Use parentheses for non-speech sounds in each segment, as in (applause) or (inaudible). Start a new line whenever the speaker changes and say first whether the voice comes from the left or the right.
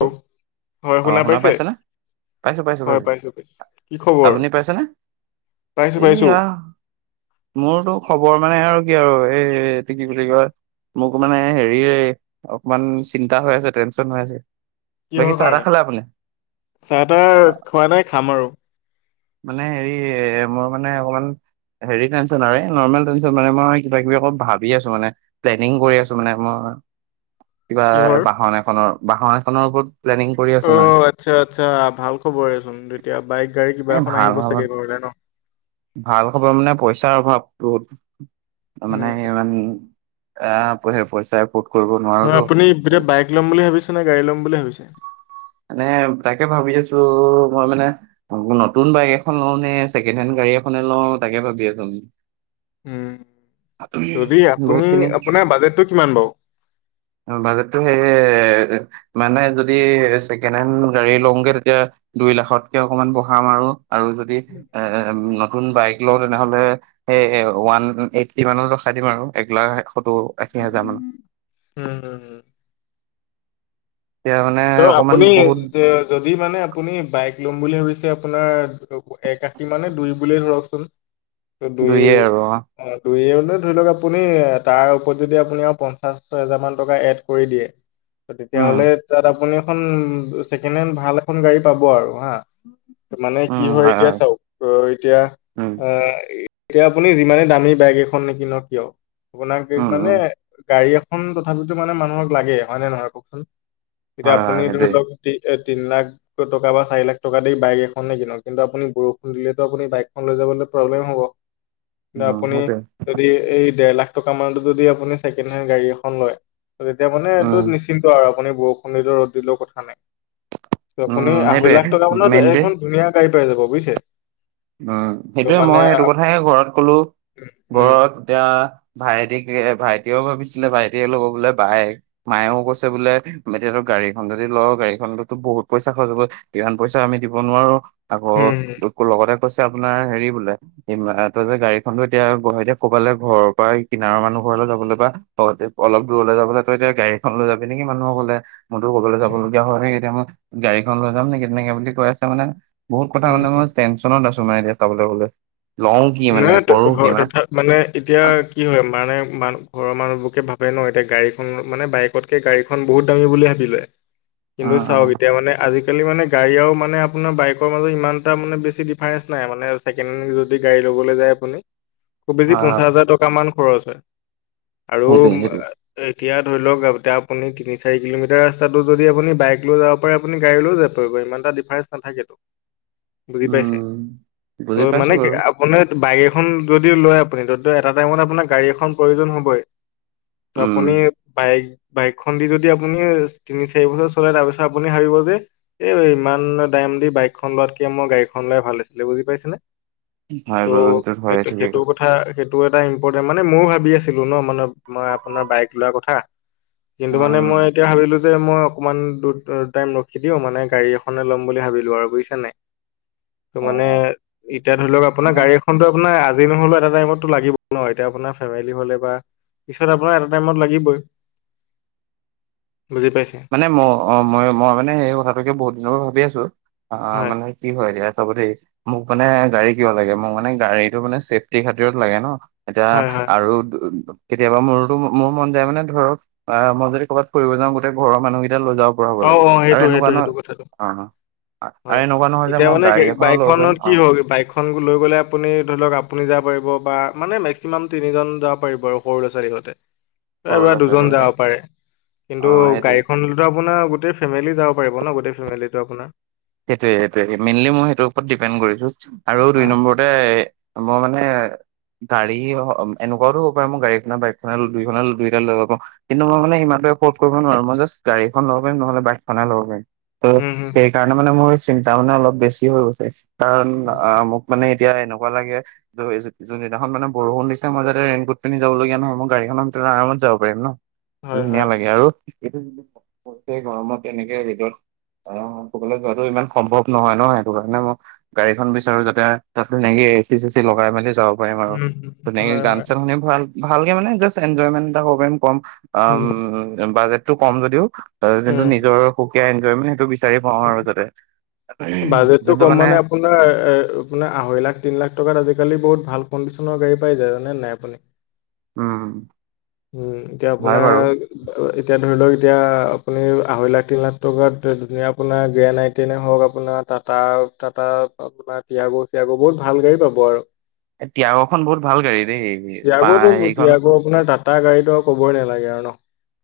left: অ' হয় শুনা পাইছে?
right: পাইছো পাইছো
left: হয়
right: পাইছো
left: পাইছোঁ-পাইছোঁ, কি খবৰ?
right: আপুনি পাইছেনে
left: পাইছোঁ-পাইছোঁ।
right: এইয়া মোৰতো খবৰ মানে আৰু কি আৰু এইটো কি বুলি কয় মোক মানে হেৰি অকমান চিন্তা হৈ আছে টেনচন হৈ আছে। বাকী
left: কিহৰ
right: চাহ তাহ
left: কাৰণে,
right: খালে আপুনি
left: চাহ
right: অ
left: তাহ খোৱা নাই খাম আৰু
right: মানে হেৰি এ মই মানে অকমান হেৰি টেনচন আৰে নৰ্মেল টেনচন মানে মই কিব কিবি অকৌ ভাবি আছোঁ মানে। প্লেনিং কৰি আছোঁ মানে মই। কিবা
left: কিহৰ
right: বাহন এখনৰ বাহন এখনৰ ওপৰত প্লেনিং কৰি আছো মানে
left: অ'আচ্ছা-আচ্ছা ভাল খবৰেই চোন তেতিয়া বাইক গাড়ী
right: এ
left: কিবা এখন
right: ভাল
left: আহিব
right: ভাল
left: চাগে ঘৰলে ন।
right: ভাল খবৰ মানে পইচাৰ অভাৱ তোৰ। তাৰ মানে
left: উম
right: ইমান (unintelligible) পইচা (unintelligible) কৰিব নোৱা
left: নহয় আপুনি এতিয়া বাইক ল'ম বুলি ভাবিছে নে গাড়ী ল'ম বুলি ভাবিছে।
right: মানে তাকে ভাবি আছোঁ, মই মানে আকৌ নতুন বাইক এখন লওঁ নে ছেকেণ্ড হেণ্ড গাড়ী এখনে লওঁ তাকে ভাবি আছোঁ।
left: উম, যদি
right: বহুত
left: আপুনি
right: খিনি
left: আপোনাৰ বাজেটটো কিমান বাৰু?
right: অ' বাজেটটো সেয়ে মানে যদি ছেকেণ্ড হেড গাড়ী লওঁগে তেতিয়া দুই লাখতকে অকমান বঢ়াম আৰু-আৰু যদি
left: উম
right: এ নতুন বাইক লওঁ তেনেহলে সেই ওৱান এইত্তি মানত ৰখাই দিম আৰু এক লাখ এসত্তৰ। আশী হাজাৰ মানত।
left: উম হুম।
right: এতিয়া মানে
left: ত'
right: অকমান
left: আপুনি
right: বহুত
left: যে যদি মানে আপুনি বাইক ল'ম বুলি ভাবিছে আপোনাৰ এক আশী মানে দুই বুলি ধৰকচোন। ত দুই
right: দুয়ে আৰু
left: অ' দুই হ'লে ধৰি লওক আপুনি তাৰ ওপৰত যদি আপুনি আৰু পঞ্চাছ হেজাৰমানা টকা এড কৰি দিয়ে (unintelligible) ত'
right: উম।
left: তেতিয়াহ'লে তাত আপুনি এখন ছেকেণ্ড হেণ্ড ভাল এখন গাড়ী পাব আৰু হা। মানে কি হয় এতিয়া চাওক ত' এতিয়া
right: উম,
left: অ'। এতিয়া আপুনি যিমানে দামী বাইক এখন নিকিনক কিয় (unintelligible)
right: উম,
left: মানে
right: উম,
left: গাড়ী এখন তথাপিতো মানে মানুহক লাগে হয়নে নহয় কওকচোন। এতিয়া
right: হয়, হয়,
left: আপুনি ধৰি
right: সেইটোৱে।
left: লওক তি তিনি লাখ। টকা বা চাৰি লাখ টকা দি বাইক এখনে কিনক কিন্তু আপুনি বৰষুণ দিলেতো আপুনি বাইকখন লৈ যাবলৈ প্ৰব্লেম হ'ব। কি
right: উম,
left: আপুনি
right: সেইটোৱে।
left: যদি এই ডেৰ লাখ টকা মানত যদি আপুনি ছেকেণ্ড হেণ্ড গাড়ী এখন লয় তেতিয়া মানে এইটো
right: উম,
left: নিশ্চিন্ত আৰু আপুনি বৰষুণ বৰষুণ দিলেও ৰ'দ দিলেও কথা নাই আপুনি
right: উম,
left: আঢ়ৈ
right: সেইটোৱে
left: লাখ টকা মানত
right: মেইনলি।
left: এখন ধুনীয়া ধুনীয়াকে পাই যাব বুজিছে।
right: উম
left: ত'
right: সেইটোৱে
left: মানে
right: মই এইটো
left: আপ-
right: কথাই ঘৰত কলোঁ
left: উম,
right: ঘৰত। এতিয়া ভাইটিক ভাইটিয়েও ভাবিছিলে ভাইটিয়ে ল'ব বোলে বাইক। মায়েও কৈছে বোলে এতিয়াতো গাড়ী এখন যদি লওঁ গাড়ীখনতো বহুত পইচা খৰচ হ'ব। ইমান পইচা আমি দিব নোৱাৰো। আকৌ
left: সেয়ে।
right: মোৰ লগৰ এটাই কৈছে আপোনাৰ হেৰি বোলে ই তই যে গাড়ীখন লৈ এতিয়া-এতিয়া ক'বালে ঘৰৰ পৰা কিনাৰৰ মানুহ ঘৰলৈ যাবলৈ বা অ' অলপ দূৰলৈ যাবলৈ তই এতিয়া গাড়ীখন লৈ যাবি নেকি মানুহৰ ঘৰলে। মোৰতো ক'বালৈ
left: উম,
right: যাবলগীয়া হয় এতিয়া মই গাড়ীখন লৈ যাম নেকি তেনেকে বুলি কৈ আছে মানে। বহুত কথা
left: উম,
right: শুনিলে
left: উম।
right: মই টেনত আছো মানে এতিয়া চাবলে গ'লে। লওঁ কি মানে
left: নাই
right: কৰো কি
left: তথা মানে এতিয়া।
right: অ',
left: কি হয় মানে মান ঘৰৰ মানুহবোৰকে ভাবে ন এতিয়া গাড়ীখন মানে বাইকতকে গাড়ী খন বহুত দামী বুলি ভাবি লয় কিন্তু চাওক
right: অ',
left: এতিয়া মানে আজি। আজিকালি মানে গাড়ী আৰু মানে আপোনাৰ বাইকৰ মাজত ইমান এটা মানে বেছি ডিফাৰেঞ্চ নাই মানে ছেকেণ্ড হেণ্ড যদি। গাড়ী লবলৈ যায় আপুনি খুব বেছি পঞ্চাশ হাজাৰ টকা মান খৰচ হয়। আৰু
right: হয়, সেইটোৱে সেইটোৱে।
left: এতিয়া ধৰি লওক এতিয়া আপুনি তিনি চাৰি কিলোমিটাৰ ৰাস্তাটো যদি আপুনি বাইক লৈ যাব পাৰে আপুনি গাড়ীও যাব পাৰিব ইমানটা ডিফাৰেঞ্চ নাথাকেতো। বুজি পাইছে
right: উম,
left: ত
right: বুজি
left: মানে
right: পাইছো
left: কি
right: বাৰু।
left: আও আপুনি বাইক এখন যদি লয় আপুনি যদি টো এটা টাইমত আপোনাৰ গাড়ী এখন প্ৰয়োজন হ'বই। ত
right: উম,
left: আপুনি বাইক বাইকখন দি যদি আপুনি তিনি চাৰি বছৰ চললে তাৰপিছত আপুনি ভাবিব যে। এ ইমান দাম দি বাইকখন লোৱাতকে মই গাড়ীখন লোৱাই ভাল আছিলে বুজি পাইছেনে।
right: হয় বাৰু সেটো হয়ে ঠিকেই কৈছা
left: হা সেইটো এটা ইম্পৰ্টেণ্ট মানে ময়ো ভাবি আছিলো ন মানে মই আপোনাৰ বাইক লোৱা কথা। কিন্তু মানে মই
right: উম,
left: এতিয়া ভাবিলো যে মই অকনমান দূ টাইম ৰখি দিও মানে গাড়ী এখনে ল'ম বুলি ভাবিলো আৰু বুজিছা নাই। ত
right: হয়
left: মানে
right: হয়।
left: এতিয়া
right: উম,
left: ধৰি লওঁক আপোনাৰ
right: মানে
left: গাড়ী এখনটো আপোন আজি নহলেও এটা টাইমতটো লাগিব ন এতিয়া আপোনাৰ ফেমিলি হ'লে বা পিছত আপোনাৰ এটা টাইমত লাগিবই বুজি পাইছে
right: মানে মই অঁ মই মই মানে সেই কথাটোকে বহুত দিনৰ পৰা ভাবি আছোঁ
left: হয়
right: মানে কি হয় দিয়া চাব দেই মোক মানে গাড়ী কিয় লাগে মোক মানে গাড়ীটো মানে চেফটিৰ খাতিৰত লাগে ন। এতিয়া
left: হয় হয়
right: আৰু উ কেতিয়াবা মোৰোতো মোৰ মন যায় মানে ধৰক আহ মই যদি ক'বাত ফৰিব যাওঁ গোতেই ঘৰৰ মানুকেইটা লৈ যাওঁ।
left: অ অ সেইটো সেইটো সেইটো কথাটো।
right: আৰু
left: হয়
right: এনেকুৱা নহয় যে
left: এতিয়া
right: মই
left: মানে
right: গাড়ী এখনো ল'ব পাৰিম
left: বাইকখনত
right: অ
left: কিহয় বাইক খন লৈ গ'লে আপুনি ধৰি লওক আপুনি যাব পাৰিব বা মানে মেক্সিমাম তিনিজন যাব পাৰিব আৰু সৰু ল'ৰা ছোৱালী সৈতে। আৰু
right: সৰু
left: বা
right: ল'ৰা
left: দুজন
right: ছোৱালীহঁতে
left: যাব পাৰে
right: অ
left: কিন্তু
right: সেইটোৱে
left: গাড়ীখন। আপোনাৰ গোটেই ফেমিলি যাব পাৰিব ন গোটেই ফেমিলিটো আপোনাৰ
right: সেইটোয়ে সেইটোৱে মেইনলি মই সেইটো ওপৰত ডিপেণ্ড কৰিছো আৰু
left: হা
right: দু নম্বৰ তে মই মানে গাড়ী অ এনেকুৱাও ত হব পাৰে মই গাড়ীখনে বাইকখনে দুই খনে দুই এটা লৈ ল'ব পাৰো কিন্তু মই মানে ইমানো এফৰ্ড কৰিব নোৱাৰো মই জাষ্ট গাডীখন লব পাৰিম নহ'লে বাইকখনহে ল'ব পাৰিম ত
left: উম হম
right: কাৰণে মানে মোৰ চিন্তা মানে অলপ বেছি হৈ গৈছে কাৰণ অ মোক মানে এতিয়া এনেকুৱা লাগে যোনদিনাখন মানে বৰষুণ দিছে মই যাতে ৰেইনকোট পিন্ধি যাবলগীয়া নহয় মই গাড়ীখনতে আৰামত যাব পাৰি ন
left: হয়
right: ধুনীয়া
left: হয়
right: লাগে আৰু এইটো যি টো গৰম পৰিছে গৰমত তেনেকে ভিতৰত আহ সকলোৱে যোৱাটো ইমান সম্ভৱ নহয় ন সেইটো কাৰণে মই গাড়ীখন বিচাৰো যাতে তাত ধুনীয়াকে এ চি চে চি লগাই মেলি যাওঁ পাৰিম আৰু
left: উম হুম,
right: ধুনীয়াকে
left: হয়
right: গান
left: হয়
right: চান শুনি ভাল ভালকে মানে জাষ্ট এঞ্জয়মেন্ট এটা কব পাৰিম কম
left: উম
right: উ বাজেটো কম যদিও যোনটো
left: উম।
right: নিজৰ সুকীয়া এঞ্জয়মেন্ট সেইটো বিচাৰি পাওঁ আৰু যাতে
left: বাজেটটো
right: যোনটো
left: কম
right: মানে
left: আপোনাৰ, আপোনাৰ আঢ়ৈ লাখ তিনি লাখ টকাত আজিকালি বহুত ভাল কণ্ডিচনৰ গাড়ী পাই যায় জানে নাই আপুনি
right: উম
left: উম এতিয়া
right: হয়
left: আপোনাৰ
right: বাৰু
left: এতিয়া ধৰি লওক এতিয়া আপুনি আহঢ়ৈ লাখ তিনি লাখ টকাত ধুনীয়া আপোনাৰ গেৰেন আইটেনে হওক আপোনাৰ টাটা টাটা আপোনাৰ তিয়াগো চিয়াগো বহুত ভাল গাড়ী পাব (unintelligible)
right: এ তিযাগোখন বহুত ভাল গাড়ী দেই পা
left: টিয়াগোতো
right: হেৰিখন
left: টিয়াগো আপোনাৰ টাটা গাড়ী ত কবই নালাগে আৰু ন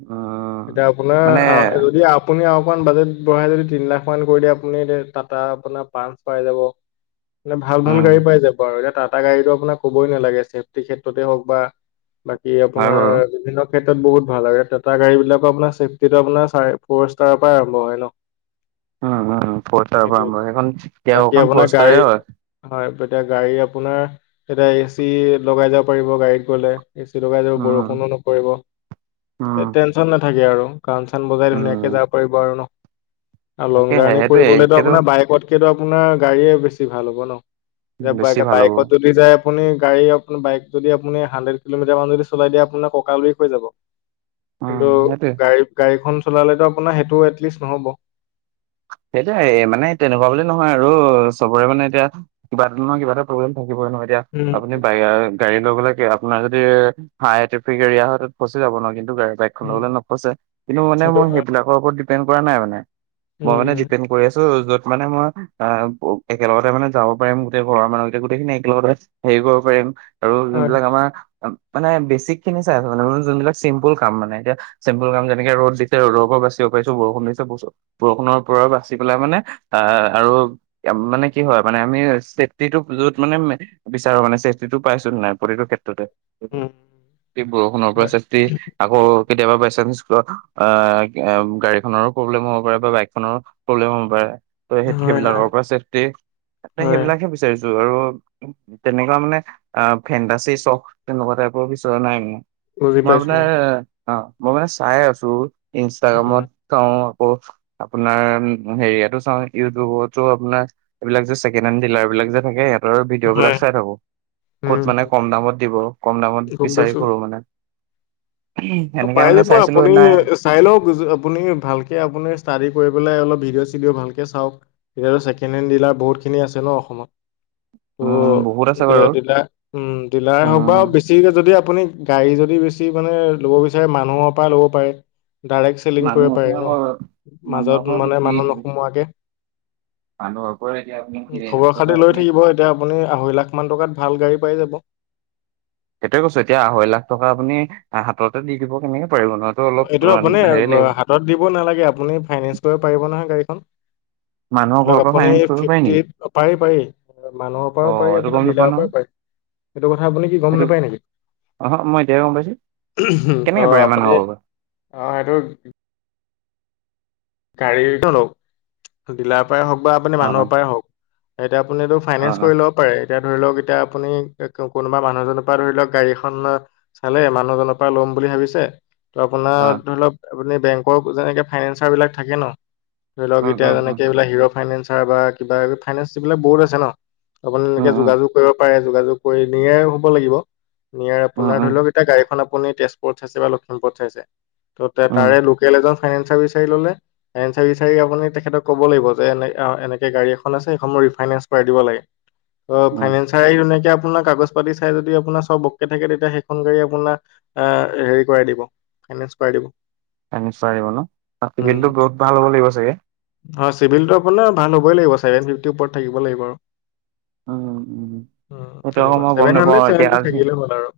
right: উম
left: এতিয়া আপোনাৰ
right: মানে
left: আ যদি আপ আপুনিয়ে অকণ বাজেট বঢ়াই যদি তিনি লাখ মান কৰি দিয়ে আপুনি এতিয়া টাটা আপোনাৰ পাচ পাই যাব মানে ভাল- ভাল
right: উম
left: গাড়ী পাই যাব। বাৰু এতিয়া টাটা গাড়ীটো আপোনাক ক'বই নালাগে ছেফটি ক্ষেত্ৰতে হওক বা বাকী
right: হয়
left: আপোনাৰ
right: বাৰু
left: বিভিন্ন ক্ষেত্ৰত বহুত ভাল আৰু এ টাটা গাড়ীবিলাকতো আপোনাৰ ছেফটিটো আপোনাৰ চাৰে ফৰ ষ্টাৰ পাই আৰম্ভ হয় ন?
right: উম- উম ফ'ৰ ষ্টাৰৰ পৰা
left: এইটোৱে
right: আৰম্ভ হয়
left: ন।
right: সেইখন
left: বাকী
right: তেৰখন ফ'ৰ
left: আপোনাৰ
right: ষ্টাৰে
left: গাড়ীত
right: হয়।
left: হয় তেতিয়া গাড়ী আপোনাৰ তেতিয়া এ চি লগাই যাব পাৰিব গাড়ীত গ'লে। এ চি লগাই যাব
right: উম
left: বৰষুণো নপৰিব সে
right: উম
left: টেনচন নাথাকে আৰু। গান চান বজাই ধুনীয়াকে
right: উম
left: যাব পাৰিব আৰু ন' আৰু লং
right: তাকেহে
left: জাৰ্ণি
right: সেইটোৱে
left: কৰিবলৈতো
right: সেইটো
left: আপোনাৰ বাইকত কিন্তু আপোনাৰ গাড়ীয়ে বেছি ভাল হ'ব ন'
right: বেছি
left: এতিয়া
right: ভাল হ'ব
left: বাইকত যদি যায় আপুনি গাড়ী আপ বাইক যদি আপুনি হাণ্ড্ৰেড কিলোমিটাৰ মান যদি চলাই দিয়ে আপোনাৰ ককাল হৈ যাব।
right: উম
left: কিন্তু
right: সেইটোৱে
left: গাড়ী- গাড়ীখন চলালেতো আপোনাৰ সেইটো এটলিষ্ট নহ'ব।
right: সেইটাই মানে তেনেকুৱা বুলি নহয় আৰু চবৰে মানে এতিয়া কিবা এটা নহয় কিবা এটা প্ৰব্লেম থাকিব ন' এতিয়া
left: উম,
right: আপুনি (unintelligible) গাড়ী লৈ গলে কি আপোনাৰ যদি হাই ট্ৰেফিক এৰিয়া হয় তাত ফচি যাব ন' কিন্তু গাই বাইক
left: উম,
right: (unintelligible) নপছে কিন্তু মানে
left: সেইটো
right: মই
left: হয়।
right: সেইবিলাকৰ ওপৰত ডিপেণ্ড কৰা নাই মানে। মই মানে
left: উম,
right: ডিপেণ্ড কৰি আছোঁ য'ত মানে মই অ, একেলগতে মানে যাব পাৰিম গোটেই ঘৰৰ মানুহ এতিয়া গোটেই খিনি একেলগতে সেইবোৰ কৰিম আৰু
left: হয়।
right: যোনবিলাক আমাৰ মানে বেচিক খিনি চাই আছো মানে যোনবিলাক চিম্পুল কাম মানে এতিয়া। চেম্পুল কাম যেনেকে ৰ'দ দিছে ৰ'দৰ পৰা বাচিব পাৰিছোঁ, বৰষুণ দিছে বছো বৰষুণৰ ওপৰত বাচি পেলাই মানে আহ আৰু মানে কি হয় মানে আমি চেফটিটো য'ত মানে বিচাৰো মানে চেফটিটো পাইছোঁ নাই প্ৰতিটো ক্ষেত্ৰতে
left: উম,
right: বৰষুণৰ পৰা
left: হয়।
right: চেফ তে আকৌ কেতিয়াবা বাইচেঞ্চ (unintelligible) গাড়ীখনৰো প্ৰব্লেম হ'ব পাৰে বা বাইক খনৰ প্ৰব্লেম হ'ব পাৰে ত' সেই-
left: হয়, হয়,
right: সেইবিলাকৰ পৰা চেফটি এ
left: হয়।
right: সেইবিলাকহে বিচাৰিছোঁ আৰু তেনেকুৱা মানে অ, ফেণ্টাচি চখ তেনেকুৱা টাইপৰ বিচৰা নাই
left: বুজি
right: মই
left: পাইছো।
right: আপোনাৰ অ, মই মানে চাই আছোঁ ইনষ্টাগ্ৰামত
left: উম,
right: চাওঁ আকৌ আপোনাৰ হেৰিয়াতো চাওঁ ইউটিউবতো আপোনাক এইবিলাক যে ছেকেণ্ডহেণ্ড ডিলাৰ বিলাক যে থাকে (unintelligible) ভিডিঅ' বিলাক
left: হয়।
right: চাই থাকো ক'ত মানে
left: উম,
right: কম দামত দিব কম দামত
left: গম
right: বিচাৰি
left: পাইছো।
right: ফুৰোঁ মানে।
left: অ,
right: সেনেকে
left: পাই
right: মানে
left: যাব
right: চাইছিলো
left: আপুনি
right: সেইদিনা
left: ইচ চাই লওঁক (unintelligible) আপুনি ভালকে আপুনি ষ্টাডি কৰি পেলাই অলপ ভিডিঅ' চিডিঅ' ভালকে চাওঁক। এতিয়াটো ছেকেণ্ড হেণ্ড ডিলাৰ বহুতখিনি আছে ন' অসমত।
right: উম বহুত আছে
left: ত' দে
right: বাৰু
left: ডিলাৰ উম, ডিলাৰ হওক বা
right: উম
left: বেছ ছিকে যদি আপুনি গাড়ী যদি বেছি মানে ল'ব বিচাৰে মানুহৰ পা ল'ব পাৰে। ডাইৰেক্ট চেলিং
right: মানুহ
left: কৰিব পাৰি
right: আপোনাৰ মানুহৰ
left: ন'মাজত
right: পৰা
left: মানে
right: বেছি
left: মানুহ নোসোমোৱাকে।
right: মানুহৰ পৰা এতিয়া আমি
left: উম, খবৰ
right: তিনিলাখ
left: খাতি
right: টকা
left: লৈ
right: (unintelligible)
left: থাকিব এতিয়া আপুনি আঢ়ৈলাখ মান টকাত ভাল গাড়ী পাই যাব।
right: সেইটোয়ে কৈছো এতিয়া আঢ়ৈ লাখ টকা আপুনি হাততে দি দিব কেনেকে পাৰিব ত' অলপ অ, হেৰি লাগিব
left: তত দিব নালাগে আপুনি ফাইনেন্স কৰিব পাৰিব নহয় গাড়ীখন।
right: মানুহৰ
left: ধৰি
right: ঘৰৰ
left: লওক
right: পৰা
left: আপুনি
right: ফাইনেন্স কৰিব পাৰি নেকি
left: ফিফটিত পাৰি -পাৰি মানুহৰ
right: অ
left: পৰাও পাৰি
right: এইটো গম
left: আপোনাৰ
right: নোপোৱা
left: ডিলাৰৰ
right: নহয়
left: পৰাও পাৰি। সেইটো কথা আপুনি কি গম
right: সেইটো
left: নাপায় নেকি?
right: অ'হ, মই এতিয়াহে গম পাইছোঁ
left: অ
right: কেনেকে পাৰে
left: আপুনি
right: (unintelligible)
left: অ, সেইটো গাড়ীৰটো লওঁক ডিলাৰ পৰাই হওক বা আপুনি
right: অ
left: মানুহৰ পৰাই হওঁক। এতিয়া আপুনি এইটো
right: অ অ
left: ফাইনেন্স কৰি লওঁক। হয় এতিয়া ধৰি লওঁক এতিয়া আপুনি কোনোবা মানুহ এজনৰ পৰা ধৰি লওঁক গাড়ীখন চালে মানুহজনৰ পৰা ল'ম বুলি ভাবিছে। ত'
right: অ অ
left: আপোনাৰ ধৰি লওক, আপুনি বেংকৰ যেনেকে ফাইনেন্সাৰ বিলাক থাকে ন, ধৰি লওক
right: উম
left: এতিয়া
right: উম উম
left: যেনেকে এইবিলাক হিৰ' ফাইনেন্সাৰ বা কিবা ফাইনেন্স বিলাক বহুত আছে ন, আপোনি
right: উম
left: এনেকে
right: উম
left: যোগাযোগ কৰিব পাৰে, যোগাযোগ কৰি নিয়াৰ হ'ব লাগিব, নিয়াৰ
right: উম
left: আপোনাৰ
right: উম
left: ধৰি লওক- এতিয়া গাড়ীখন আপুনি তেজপুৰত চাইছে বা লখিমপুৰত চাইছে, ত'
right: উম
left: তাৰে লোকেল এজন ফাইনেন্সাৰ বিচাৰি ল'লে ফাইনেঞ্চ বিচাৰি আপুনি তেখেতক ক'ব লাগিব, যে এনে এনেকে গাড়ী এখন আছে, সেইখন মোক ৰিফাইনেঞ্চ কৰাই দিব লাগে। অ
right: উম
left: ফাইনেঞ্চ চাই ধুনিয়াকে আপোনাৰ কাগজ পাতি চাই যদি আপোনাৰ চব অ'কে থাকে, তেতিয়া সেইখন গাড়ী আপোনাৰ আহ' হেৰি কৰাই দিব ফাইনেন্স কৰাই দিব।
right: নিশ্চয় আহিব ন, চিভিলটো
left: উম
right: বহুত ভাল হ'ব লাগিব চাগে।
left: হয় চিভিলটো আপোনাৰ ভাল হ'বই লাগিব, ছেভেন ফিফটিৰ ওপৰত থাকিব লাগিব আৰু।
right: উম উম
left: উম'
right: সেইটো আকৌ
left: তেনেকুৱা,
right: মই গম
left: চছেভেন
right: নাপাওঁ
left: হানড্ৰেড,
right: এতিয়া
left: চছেভেন ফিফটি
right: আজি
left: থাকিলে হ'ল আৰু।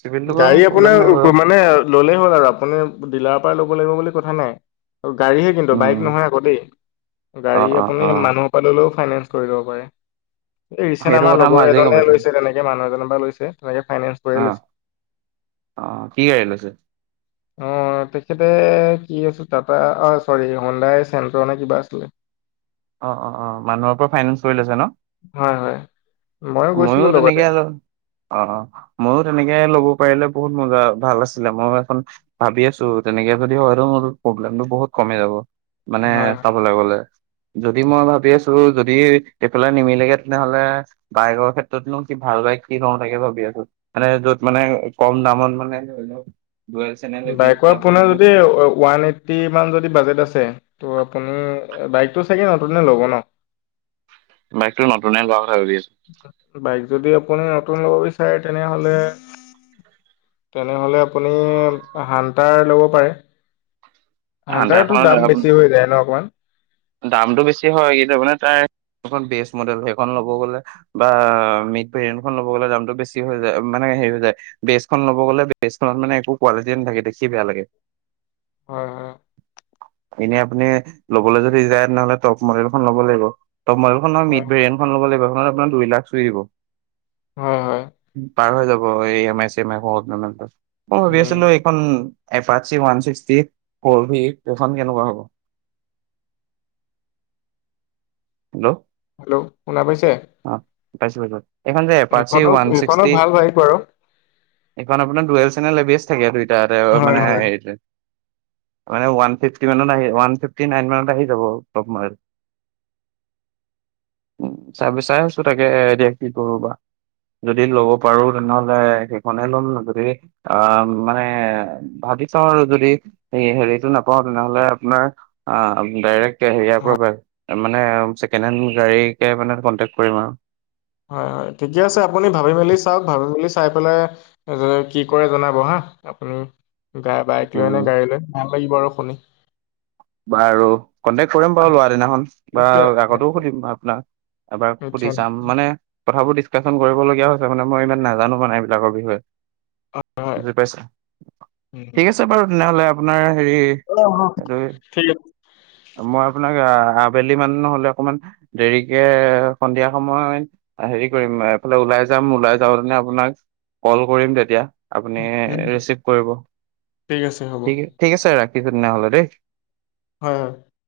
right: চিভিলটো বাৰু
left: গাড়ী
right: প্ৰব্লেম নাই বাৰু।
left: আপোনাৰ মানে ল'লেই হ'ল আৰু আপুনি, ডিলাৰৰ পৰাই ল'ব লাগিব বুলি কথা নাই। গাড়ীহে কিন্তু বাইক
right: উম,
left: নহয় আকৌ দেই, গাড়ী
right: অ', অ',
left: আপুনি
right: অ',
left: মানুহ পা ল'লেও ফাইনেন্স কৰি ল'ব পাৰে। এই ৰিচেণ্ট
right: সেইটো
left: আমাৰ
right: কথা মই
left: লগৰ
right: আজিয়ে গম
left: এনে
right: পাইছো
left: লৈছে তেনেকে, মানুহ এজনৰ পৰা লৈছে তেনেকে ফাইনেন্স কৰিয়ে
right: অ',
left: লৈছে।
right: অ কি গাড়ী লৈছে?
left: অঁ তেখেতে কি আছে টাটা অ চৰি হন্দাই চেণ্ট্ৰ নে কিবা আছিলে।
right: অ অ অ মানুহৰ পৰা ফাইনেন্ঞ্চ কৰি লৈছে ন?
left: হয় হয় মইও
right: ময়ো
left: গৈছিলোঁ
right: তেনেকে
left: লগতে।
right: আৰু অ' মইও তেনেকে ল'ব পাৰিলে বহুত মজা ভাল আছিলে, ময়ো এখন ভাবি আছো তেনেকে যদি হয়টো মোৰ প্ৰব্লেমটো বহুত কমে যাব, মানে
left: হয় হয়।
right: চাবলৈ গ'লে। যদি মই ভাবি আছো যদি এইফালে নিমিলেগে তেনেহ'লে বাইকৰ ক্ষেত্ৰতনো কি ভাল বাইক কি লওঁ তাকে ভাবি আছো। মানে য'ত মানে কম দামত মানে, ধৰি লওক চেনেল এবিএছ
left: বাইকৰ
right: টাইপৰ
left: আপোনাৰ
right: মানে
left: যদি ওৱান এইট্টি মান যদি বাজেট আছে, ত' আপুনি বাইকটো চাগে নতুন ল'ব ন?
right: বাইকটো নতুনে লোৱাৰ কথা ভাবি আছো।
left: বাইক যদি আপুনি নতুন লব বিচাৰে তেনেহলে তেনেহ'লে আপুনি হানটাৰ ল'ব পাৰে। সানটাৰটো
right: হান্তাৰখনত
left: দাম বেছি হৈ যায় ন অকমান।
right: দামটো বেছি হয় কিন্ত মানে তাইখন বেষ্ট মডেল সেইখন ল'ব গ'লে বা মিড ভেৰিয়েন খন লব গলে দামটো বেছি হৈ যায় মানে হেৰি হৈ যায়। বেজখন লব গ'লে বেজখনত মানে একো কোৱালিটিয়ে নাথাকে দেখি বেয়া লাগে।
left: হয় হয়।
right: এনেই আপুনি ল'বলৈ যদি যায় তেনেহ'লে টপ মডেল খন ল'ব লাগিব টপ মডেল খন নহয়
left: হয়,
right: মিড ভেৰিয়েন খন লব লাগিব সেইখনত আপোন দুই লাখ চুই দিব।
left: হয় হয়।
right: পাৰ হৈ যাব ই এম আই চে মাই ভৰোতে। মই ভাবি
left: উম,
right: আছিলোঁ এখন এপাচি ৱানছিক্সটি ফৰ ভি সেখন কেনেকুৱা হ'ব। হেল্ল'!
left: হেল্ল' শুনা পাইছে?
right: অ পাইছো পাইছো এই খন যে এপাছি
left: সেইখনো
right: ওৱান
left: সেইখনো
right: ছিক্সটি
left: ভাল বাইক বাৰু
right: এইখন আপোনাৰ dual channel A B S থাকে দুইটাতে
left: হয়, হয়,
right: মানে
left: হয়,
right: মানে ওৱান ফিফটি মানত আহ ওৱান ফিফটি নাইন মানত আহি যাব টপ মডেল। উম চাই বিছাৰি আছো তাকে এতিয়া কি কৰো বা। যদি ল'ব পাৰো তেনেহ'লে সেইখনে ল'ম যদি অ মানে ভাবি চাও আৰু যদি এই হেৰিটো না পাওঁ তেনেহলে আপোনাৰ ডাইৰেক্ট হেৰিয়াৰ পৰাই মানে ছেকেণ্ড হেণ্ড গাড়ীকে মানে কণ্টেক্ট কৰিম আৰু।
left: হয় হয় ঠিকে আছে আপুনি ভাবি মেলি চাওঁক ভাবি মেলি চাই পেলাই কি কৰে জনাব হা আপুনি। গাই বাইক লৈ নে
right: উম
left: গাড়ী লৈ ভাল লাগিব আৰু শুনি।
right: বাৰু কন্টেক্ট কৰিম বাৰু লোৱা দিনাখন বা
left: নিশ্চয়,
right: আগতেও সুধিম বা আপোনাক। এবাৰ সুধি
left: নিশ্চয়, নিশ্চয়,
right: চাম মানে কথাবোৰ ডিচকাচন কৰিবলগীয়া হৈছে মানে মই ইমান নাজানো মানে এইবিলাকৰ বিষয়ে।
left: হয়,
right: বুজি পাইছা
left: উম,
right: ঠিক আছে বাৰু তেনেহলে আপোনাৰ হেৰি
left: অ অ
right: এইটো
left: ঠিক আছে।
right: মই আপোনাক আবেলি মান নহলে অকমান দেৰিকে সন্ধিয়া সময়ত হেৰি কৰিম এইফালে ওলাই যাম ওলাই যাও তেনে আপোনাক কল কৰিম তেতিয়া। আপুনি
left: উম,
right: ৰিচিভ কৰিব।
left: ঠিক আছে হ'ব
right: ঠিক ঠিক আছে ৰাখিছো তেনেহ'লে দেই।
left: হয় হয়।